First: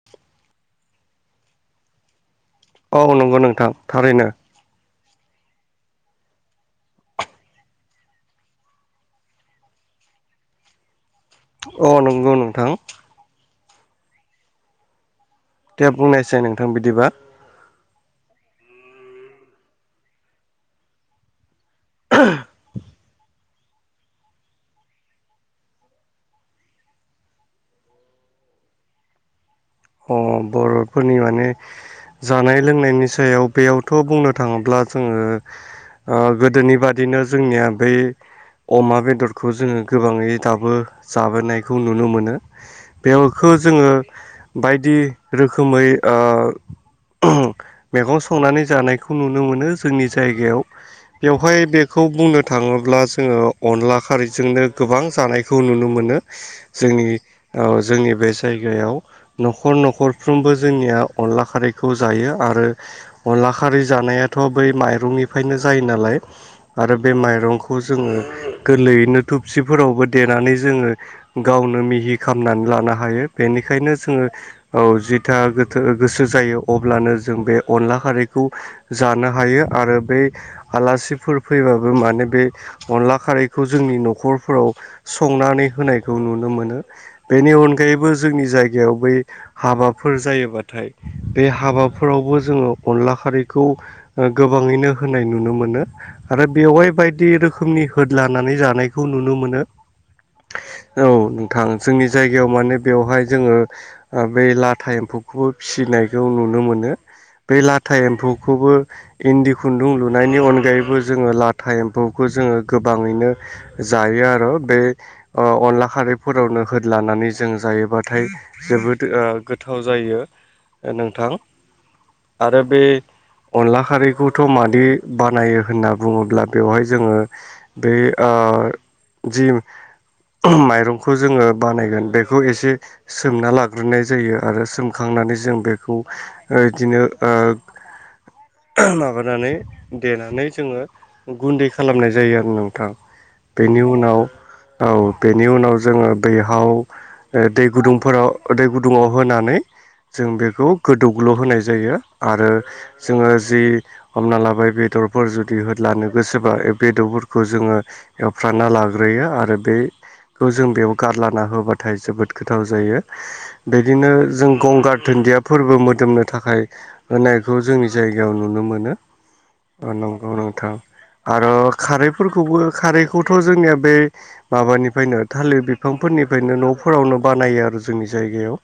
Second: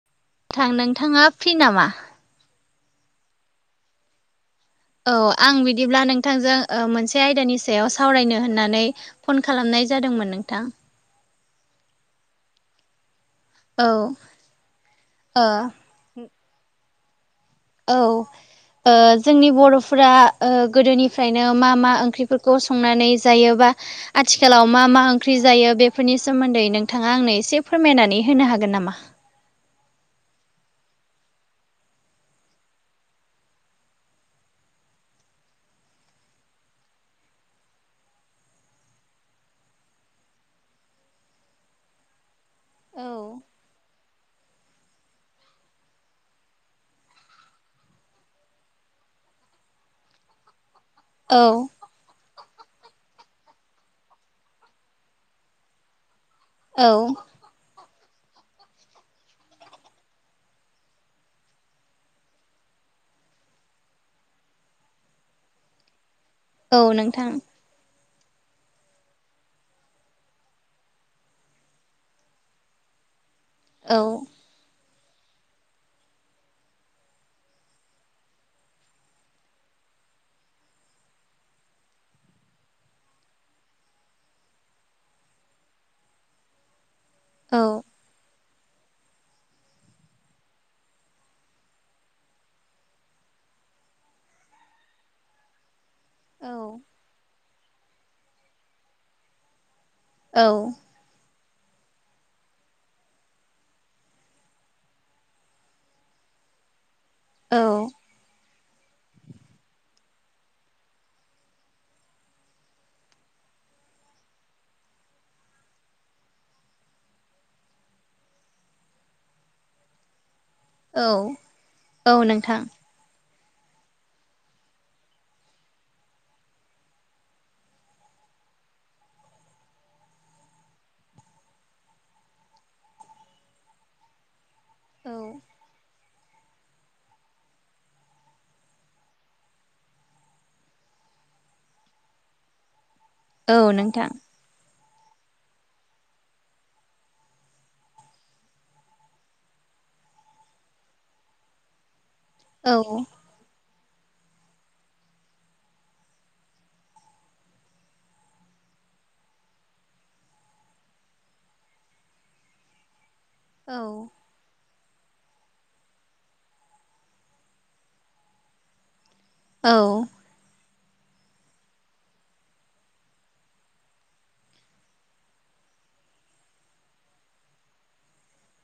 [unintelligible] नोंथां, नोंथाङा फ्रि नामा? औ नंगौ नोंथां थारैनो। औ आं बिदिब्ला नोंथांजों मोनसे आयदानि सायाव सावरायनो होननानै फन खालामनाय जादोंमोन नोंथां। अ नंगौ नोंथां? औ ओ। दे बुंनायसाय नोंथां बिदिबा। औ जोंनि बर'फोरा गोदोनिफ्रायनो मा मा ओंख्रिफोरखौ संनानै जायो बा आथिखालाव मा मा ओंख्रि जायो बेफोरनि सोमोन्दै नोंथाङा आंनो एसे फोरमायनानै होनो हागोन नामा? अह बर'फोरनि माने जानाय लोंनायनि सायाव बेयावथ' बुंनो थाङोब्ला जोङो गोदोनि बादिनो जोंनिया बै अमा बेदरखौ जोङो गोबाङै दाबो जाबोनायखौ नुनो मोनो। औ बेखौ जोङो बायदि रोखोमै मैगं संनानै जानायखौ नुनो मोनो जोंनि जायगायाव औ बेवहाय बे खौ बुंनो थाङोब्ला जोङो अनला खारैजोंनो गोबां जानायखौ नुनो मोनो। औ जोंनि जोंनि बे जायगायाव नखर न'खरफ्रोमबो जोंनिया अनला खारैखौ जायो आरो अनला खारै जानायाथ' बै माइरंनिफ्रायनो जायो नालाय औ आरो बे नोंथां माइरं खौ जोङो गोरलैयैनो थुबसिफोरावबो देनानै जोङो गावनो मिहि खालामनानै लानो हायो बेनिखायनो औ जोङो औ जिथा गोथ गोसो जायो अब्लानो जों बे अनला खारैखौ जानो हायो आरो बै आलासिफोर फैबाबो माने बे अनला खारैखौ जोंनि न'खरफोराव संनानै होनायखौ नुनो मोनो। बेनि औ अनगायैबो जोंनि जायगायाव बै हाबाफोर जायोबाथाय बे हाबाफोरावबो जोङो अनला खारैखौ ओ गोबाङैनो होनाय नुनो मोनो। आरो औ बेवहाय बायदि रोखोमनि होदलानानै जानायखौ नुनो मोनो। औ औ नोंथां जोंनि जायगायाव माने बेवहाय जोङो ओ बेै लाथा एम्फौखौबो फिसिनायखौ नुनो मोनो बे औ लाथा एम्फौ खौबो इन्दि खुन्दुं लुनायनि अनगायैबो जोङो लाथा एम्फौखौ जोङो गोबाङैनो जायो आरो बे अनला खारैफोरावनो होद लानानै जों जायोबाथाय जोबोद गोथाव जायो औ नोंथां औ नोंथां आरो बे अनला खारैखौथ' मादि बानायो होनना बुङोब्ला बेवहाय जोङो बे ओ जि माइरंखौ जोङो बानायगोन बेखौ एसे सोमना लाग सग्रोनाय जायो आरो औ सोमखांनानै जों बेखौ बिदिनो माबानानै देनानै जोङो गुन्दै खालामनाय जायो आरो नोंथां। औ बेनि नोंथां उनाव औ बेनि उनाव जोङो बैहाव दै गुदुंफोराव दै गुदुङाव होनानै जों बेखौ गोदौग्लु होनाय जायो‌ आरो औ जोङो जि हमना लाबाय बेदरफोर जुदि होदलानो गोसोबा बेदरफोरखौ जोङो एवफ्राना लाग्रोयो आरो बे खौ जों बेयाव गारला होबाथाय जोबोद गोथाव जायो। बिदिनो औ जों गंगार धोनदिया फोरबो मोदोमनो थाखाय होनायखौ जोंनि जायगायाव नुनो मोनो। औ नंगौ नोंथां आरो खारैफोरखौबो खारैखौथ' जोंनिया बे माबानिफ्रायनो थालिर बिफांफोरनिफ्रायनो न'फोरावनो बानायो आरो। जोंनि जायगायाव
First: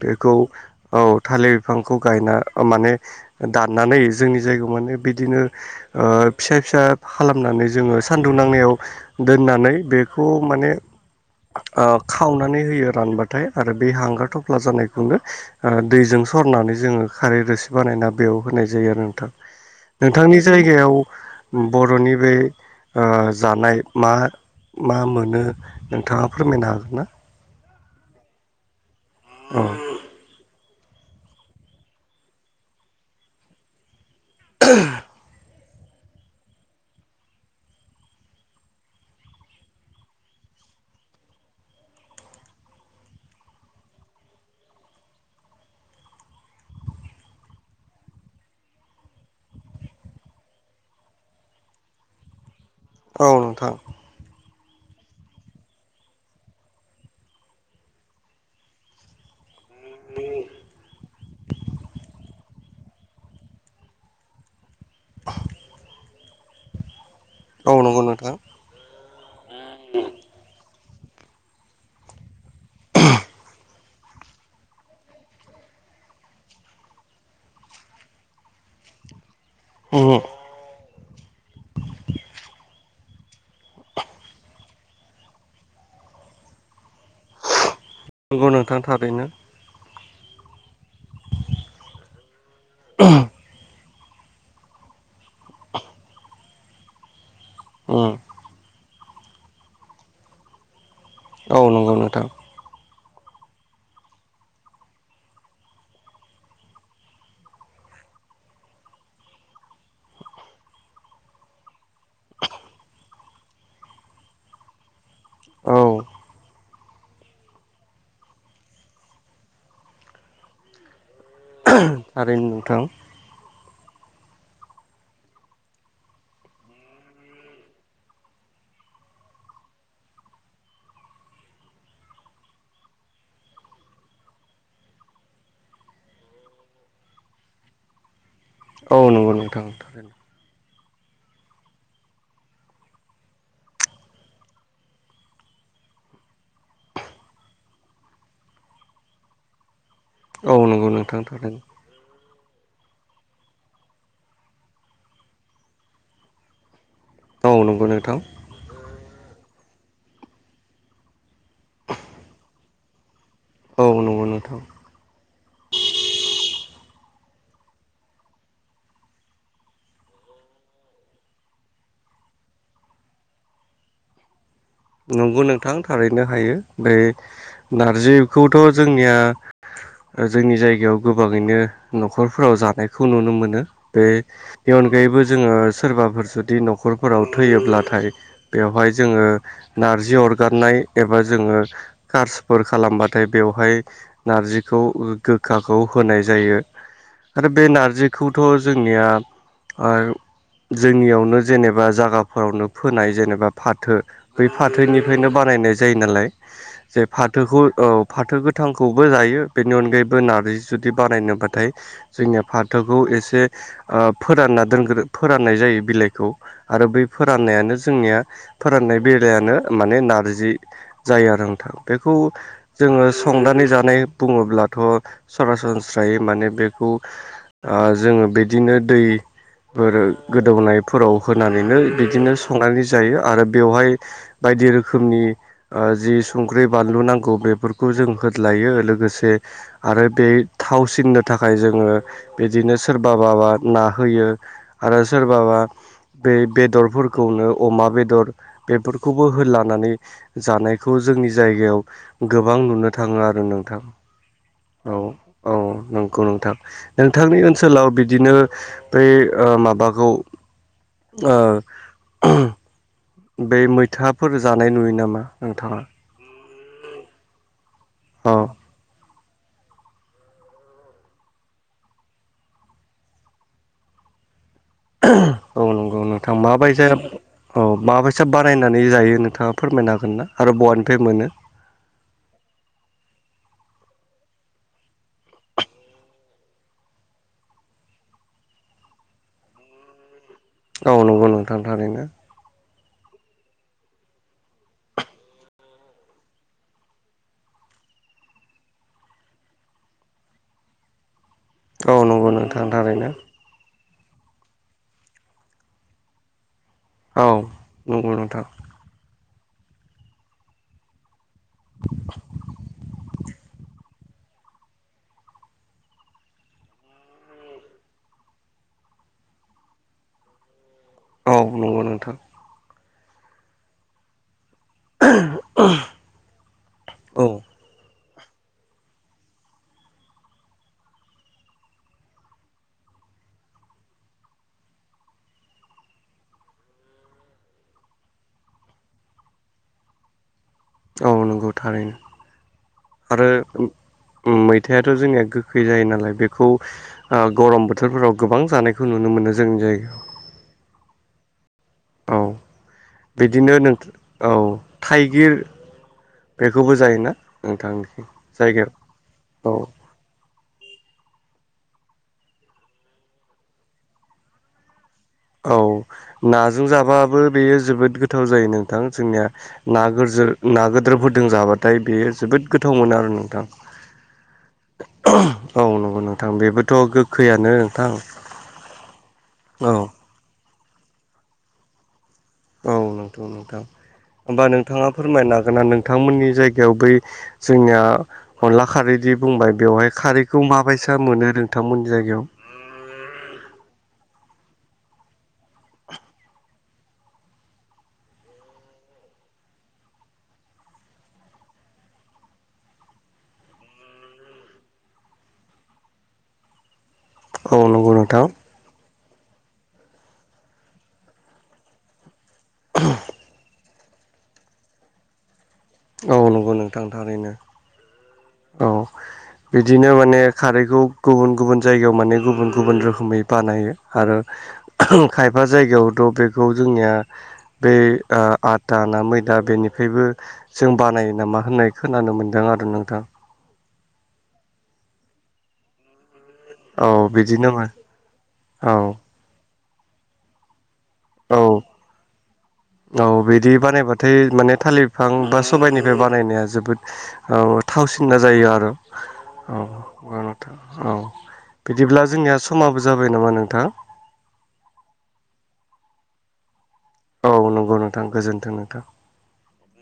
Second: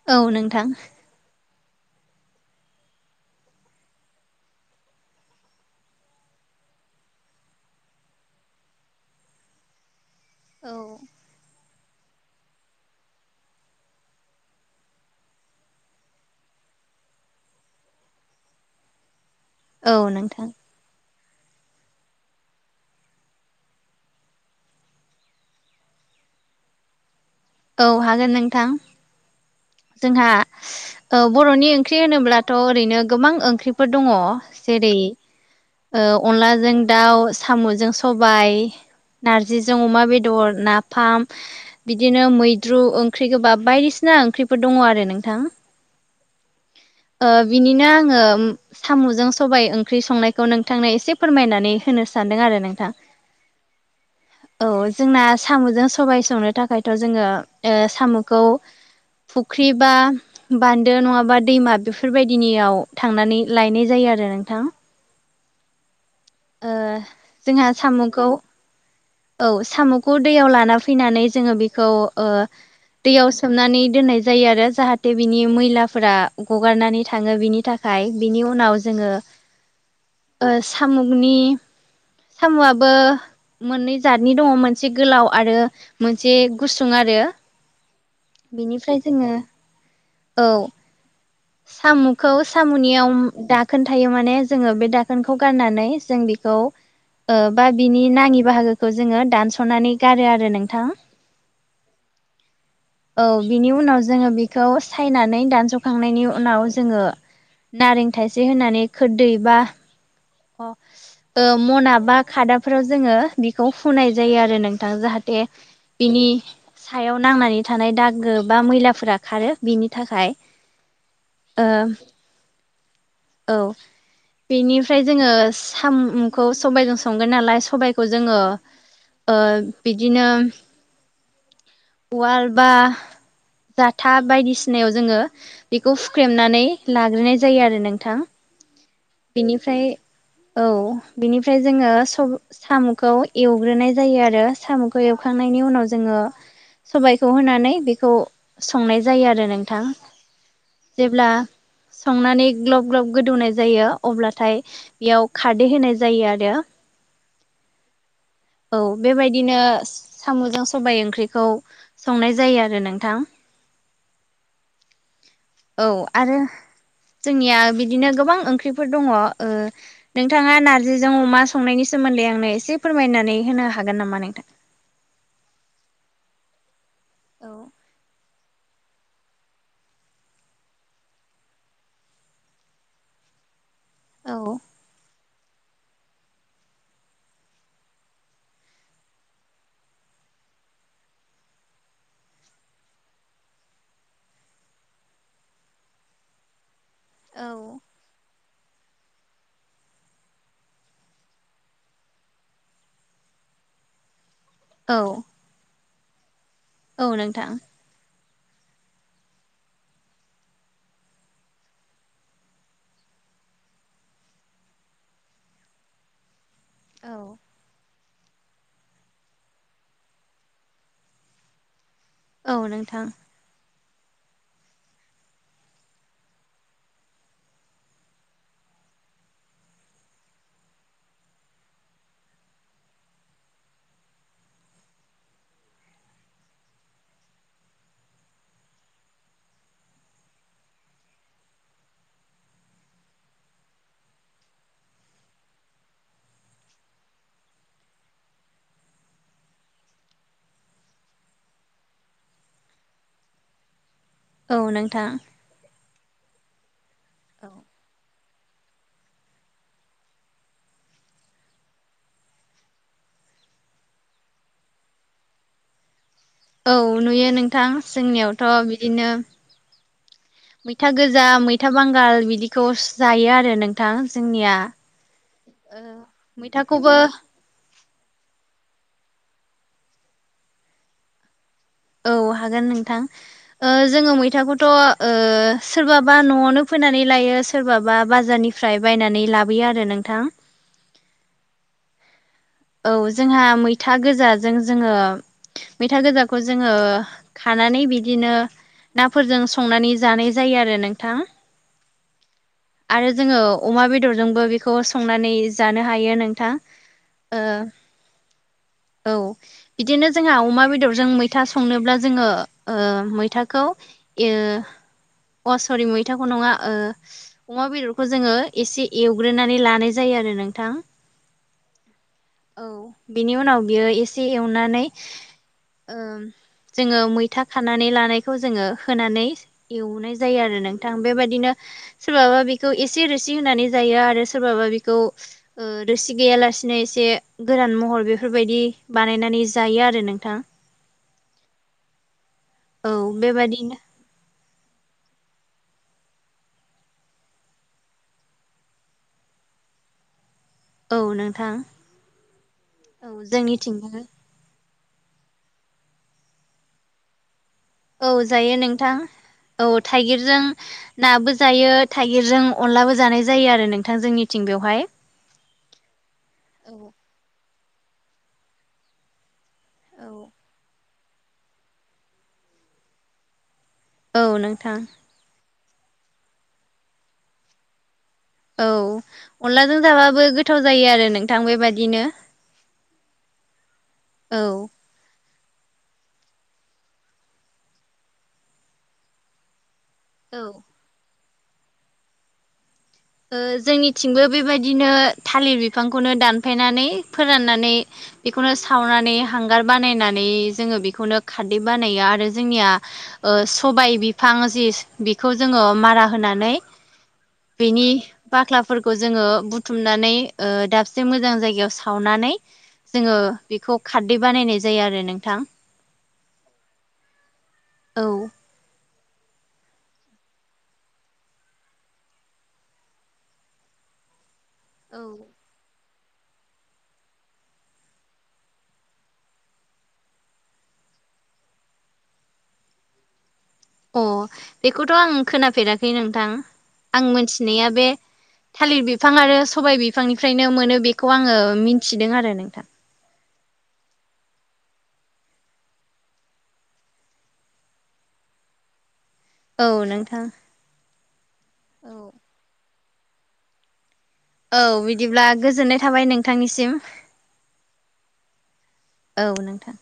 बेखौ नोंथां औ थालिर बिफांखौ गायना माने दाननानै जोंनि जायगायाव माने बिदिनो ओ फिसा-फिसा खालामनानै जोङो सान्दुं नांनायाव दोननानै बे खौ माने खावनानै होयो रानबाथाय। आरो बे हांगार थफ्ला जानायखौनो ओ दैजों सरनानै जोङो खारै रोसि बानायना बेयाव होनाय जायो आरो नोंथां। औ नोंथांनि नोंथां जायगायाव बर'नि बे ओ जानाय मा मा मोनो नोंथाङा फोरमायनो हागोन ना? औ हागोन नोंथां। ओ। जोंहा ओ बर'नि ओंख्रि होनोब्लाथ' ओरैनो गोबां ओंख्रिफोर दङ। जेरै अनलाजों दाउ, साम'जों सबाय नारजिजों अमा बेदर, नाफाम, बिदिनो मैद्रु ओंख्रि गोबाब बायदिसिना ओंख्रिफोर दङ आरो नोंथां। बिनिनो आङो सामुजों सबाय ओंख्रि संनायखौ नोंथांनो एसे फोरमायनानै होनो सानदों आरो नोंथां। औ नोंथां। औ जोंना साम'जों सबाय संनो थाखायथ' जोङो ओ साम'खौ फुख्रि बा बान्दो नङाबा दैमा बेफोरबायदिनियाव थांनानै लायनाय जायो आरो नोंथां। [inaudible] ओ जोंहा औ नंगौ साम'खौ नोंथां औ साम'खौ दैयाव लाना फैनानै जोङो बेखौ ओ दैयाव सोमनानै दोननाय जायो आरो जाहाथे बिनि मैलाफोरा गगारनानै थाङो बिनि था खाय बिनि उनाव जोङो [unintelligible] ओ साम'नि साम'आबो मोननै जतनि दङ मोनसे गोलाव आरो मोनसे गुसुं आरो। नंगौ नोंथां बेनिफ्राय थारैनो जोङो औ। साम'खौ साम'नियाव दा खोनथायो माने जोङो बे दाखोनखौ गारनानै जों बेखौ ओ बा उम बेनि नाङि बाहागोखौ जोङो दानस'नानै गारो आरो नोंथां। औ नंगौ नोंथां। औ बिनि उनाव जोङो बेखौ सायनानै दानस'खांनायनि उनाव जोङो नारें थाइसे होनानै खोरदै बा अ मनाबा खादाफोराव जोङो बेखौ फुनाय जायो आरो नोंथां। जाहा दे औ बिनि सायाव नांनानै थानाय दागो बा मैलाफोरा खारो बिनि थाखाय थारैनो नोंथां। औ बेनि फ्राय जोङो साम'खौ सबायजों संगोन नालाय सबायखौ जोङो ओ‌ बिदिनो उवाल बा जाथा बायदिसिनायाव जोङो बेखौ हुख्रेमनानै लाग्रोनाय जायो आरो नोंथां। औ नंगौ नों फ्राय औ बिनिफ्राय जोङो स साम'खौ एवग्रोनाय जायो आरो। साम'खौ एवखांनायनि उनाव जोङो सबायखौ होनानै बेखौ संनाय जायो आरो नोंथां। औ नंगौ नोंथां जेब्ला थारैनो संनानै ग्लब-ग्लब गोदौनाय जायो अब्ला थाय बेयाव खारदै होनाय जायो आरो। औ नंगौ नोंथां। औ बेबायदिनो साम'जों सबाय ओंख्रिखौ संनाय जायो आरो नोंथां। औ नंगौ नोंथां। औ आरो जोंनिया बिदिनो गोबां ओंख्रिफोर दङ ओ नोंथाङा नार्जिजों अमा संनायनि सोमोन्दै आंनो एसे फोरमायनानै होनो हागोन नामा नोंथां? नंगौ नोंथां थारैनो हायो औ ओमफाय नारजिखौथ' जोंनिया ओ जोंनि जायगायाव गोबाङैनो न'खरफोराव जानायखौ नुनो मोनो। बे औ बेन अनगायैबो जोङो सोरबाफोर जुदि न'खरफोराव थैयोब्लाथाय बेवहाय जोङो नारजि अरगारनाय एबा जोङो कार्सफोर खालामबाथाय बेवहाय नारजिखौ गोखाखौ होनाय जायो आरो बे औ नारजि खौथ' जोंनिया आरो जोंनियावनो जेनेबा जागाफोरावनो फोनाय जेनेबा फाथो बै औ फाथोनिफ्रायनो बानायनाय जायो नालाय जे औ नोंथां फाथोखौ औ फाथो गोथांखौबो जायो बेनि अनगायैबो नारजि जुदि बानायनोबाथाय जोंनिया फाथोखौ एसे ओ फोरानना दोनग्रो फोराननाय जायो बिलाइखौ आरो बै औ फोराननायानो जोंनिया फोराननाय बेलायानो माने नारजि जायो आरो नोंथां बेखौ औ नोंथां जोङो संनानै जानाय बुङोब्लाथ' सरासनस्रायै माने बेखौ ओ जोङो बिदिनो दै फोरो गोदौनायफोराव होनानैनो बिदिनो संनानै जायो आरो बेवहाय बायदि रोखोमनि ओ‌ जि संख्रि बानलु नांगौ बेफोरखौ जों होदलायो लोगोसे आरो बे थावसिननो थाखाय जोङो बिदिनो सोरबा बाबा ना होयो आरो सोरबाबा बेै बेदरफोरखौनो अमा बेदर बेफोरखौबो होदलानानै जानायखौ जोंनि जायगायाव गोबां नुनो थाङो आरो नोंथां औ औ नंगौ नोंथां नोंथांनि ओनसोलाव बिदिनो बै ओ माबाखौ ओ बै मैथाफोर जानाय नुयो नामा नोंथाङा औ नुयो नोंथां औ जोंनियावथ' बिदिनो मैथा गोजा मैथा बांगाल बिदिखौ जायो आरो नोंथां जोंनिया औ ओ नंगौ नोंथां मैथाखौबो माबायजाब औ माबाबैसा बानायनानै जायो नोंथाङा फोरमायनो हागोन ना आरो बहानिफ्राय मोनो औ हागोन नोंथां ओ जोङो मैथाखौथ' ओ सोरबाबा न'आवनो फोनानै लायो सोरबाबा बाजारनि फ्राय बायनानै लाबोयो आरो नोंथां औ नंगौ नोंथां थारैनो औ जोंहा मैथा गोजाजों जोङो मैथा गोजाखौ जोङो खानानै बिदिनो नाफोरजों संनानै जानाय जायो आरो नोंथां औ नंगौ नोंथां थारैनो आरो जोङो अमा बेदरजोंबो बेखौ संनानै जानो हायो नोंथां औ ओ नंगौ नोंथां औ बिदिनो जोंहा अमा बेदरजों मैथा मैथा संनोब्ला जोङो ओ मैथाखौ अ सरि मैथाखौ नङा ओ अमा बेदरखौ जोङो एसे एवग्रोनानै लानाय जायो आरो नोंथां औ नंगौ नोंथां औ बेनि उनाव बियो एसे एवनानै ओम जोङो औ मैथा खानानै लानायखौ जोङो होनानै एवनाय जायो आरो नोंथां बेबायदिनो सोरबाबा बेखौ एसे रोसि होनानै जायो आरो सोरबाबा बेखौ ओ रोसि गैयालासिनो एसे गोरान महर बेफोरबायदि बानायनानै जायो आरो नोंथां औ नंगौ थारैनो औ आरो बेबादिनो उम मैथायाथ' जोंनिया गोखै जायो नालाय बेखौ ओ गरम बोथोरफोराव गोबां जानायखौ नुनो मोनो जोंनि जायगायाव औ नोंथां औ औ बिदिनो नों जोंनिथिंबो औ थाइगिर बेखौबो जायोना नोंथां। औ जायो नोंथां औ थाइगिरजों नाबो जायो थाइगिरजों अनलाबो जानाय जायो आरो नोंथां जोंनिथिं बेवहाय। औ नाजों औ जाबाबो बेयो जोबोद गोथाव जायो नोंथां जोंनिया ना औ गोजो ना गोदोरफोरदों जाबाथाय बेयो जोबोद गोथाव मोनो आरो नोंथां। औ नोंथां। औ नंगौ नोंथां बेबोथ' गोखैयानो नोंथां। औ औ अनलाजों जाबाबो गोथाव जायो आरो नोंथां बेबादिनो औ नोंथां नोंथां औ होमबा औ नोंथाङा फोरमायनो हागोना नोंथांमोननि जायगायाव बै जोंनिया अनला खारैदि बुंबाय बेवहाय ओ खारैखौ माबायसा मोनो नोंथांमोननि जायगायाव? ओ जोंनिथिंबो बेबायदिनो थालिर बिफांखौनो दानफायनानै फोराननानै। बेखौनो सावनानै हांगार बानायनानै जोङो बेखौनो खारदै बानायो आरो जोंनिया ओ सबाय बिफां जि बिखौ जोङो मारा होनानै औ बेनि नंगौ नोंथां बाख्लाफोरखौ जोङो बुथुमनानै ओ दाबसे मोजां जायगायाव सावनानै जोङो बेखौ खारदै बानायनाय जायो आरो नोंथां। औ नंगौ नोंथां थारैनो। औ औ बिदिनो माने खारैखौ गुबुन गुबुन जायगायाव माने गुबुन गुबुन रोखोमै बानायो आरो [inaudible] खायफा जायगायावथ' बेखौ जोंनिया बे ओ आथा ना मैदा बेनिफ्रायबो जों बानायो नामा होननाय खोनानो मोन्दों आरो नोंथां। अ बेखौथ' आं खोनाफेराखै नोंथां। औ आं बिदिनो मोनथिनाया बे औ थालिर औ बिफां आरो सबाय बिफांनिफ्रायनो मोनो बे खौ आङो मिथिदों आरो नोंथां। औ बिदि बानायबाथाय माने थालिर बिफां बा सबायाइनिफ्राय बानायनाया जोबोद औ थावसिनना जायो आरो। औ उम नोंथां ओं औ बिदिब्ला जोंनिया समाबो जाबाय नामा नोंथां? औ बिदिब्ला गोजोननाय थाबाय नोंथांनिसिम। औ नंगौ नोंथां गोजोन्थों नोंथां। औ नोंथां।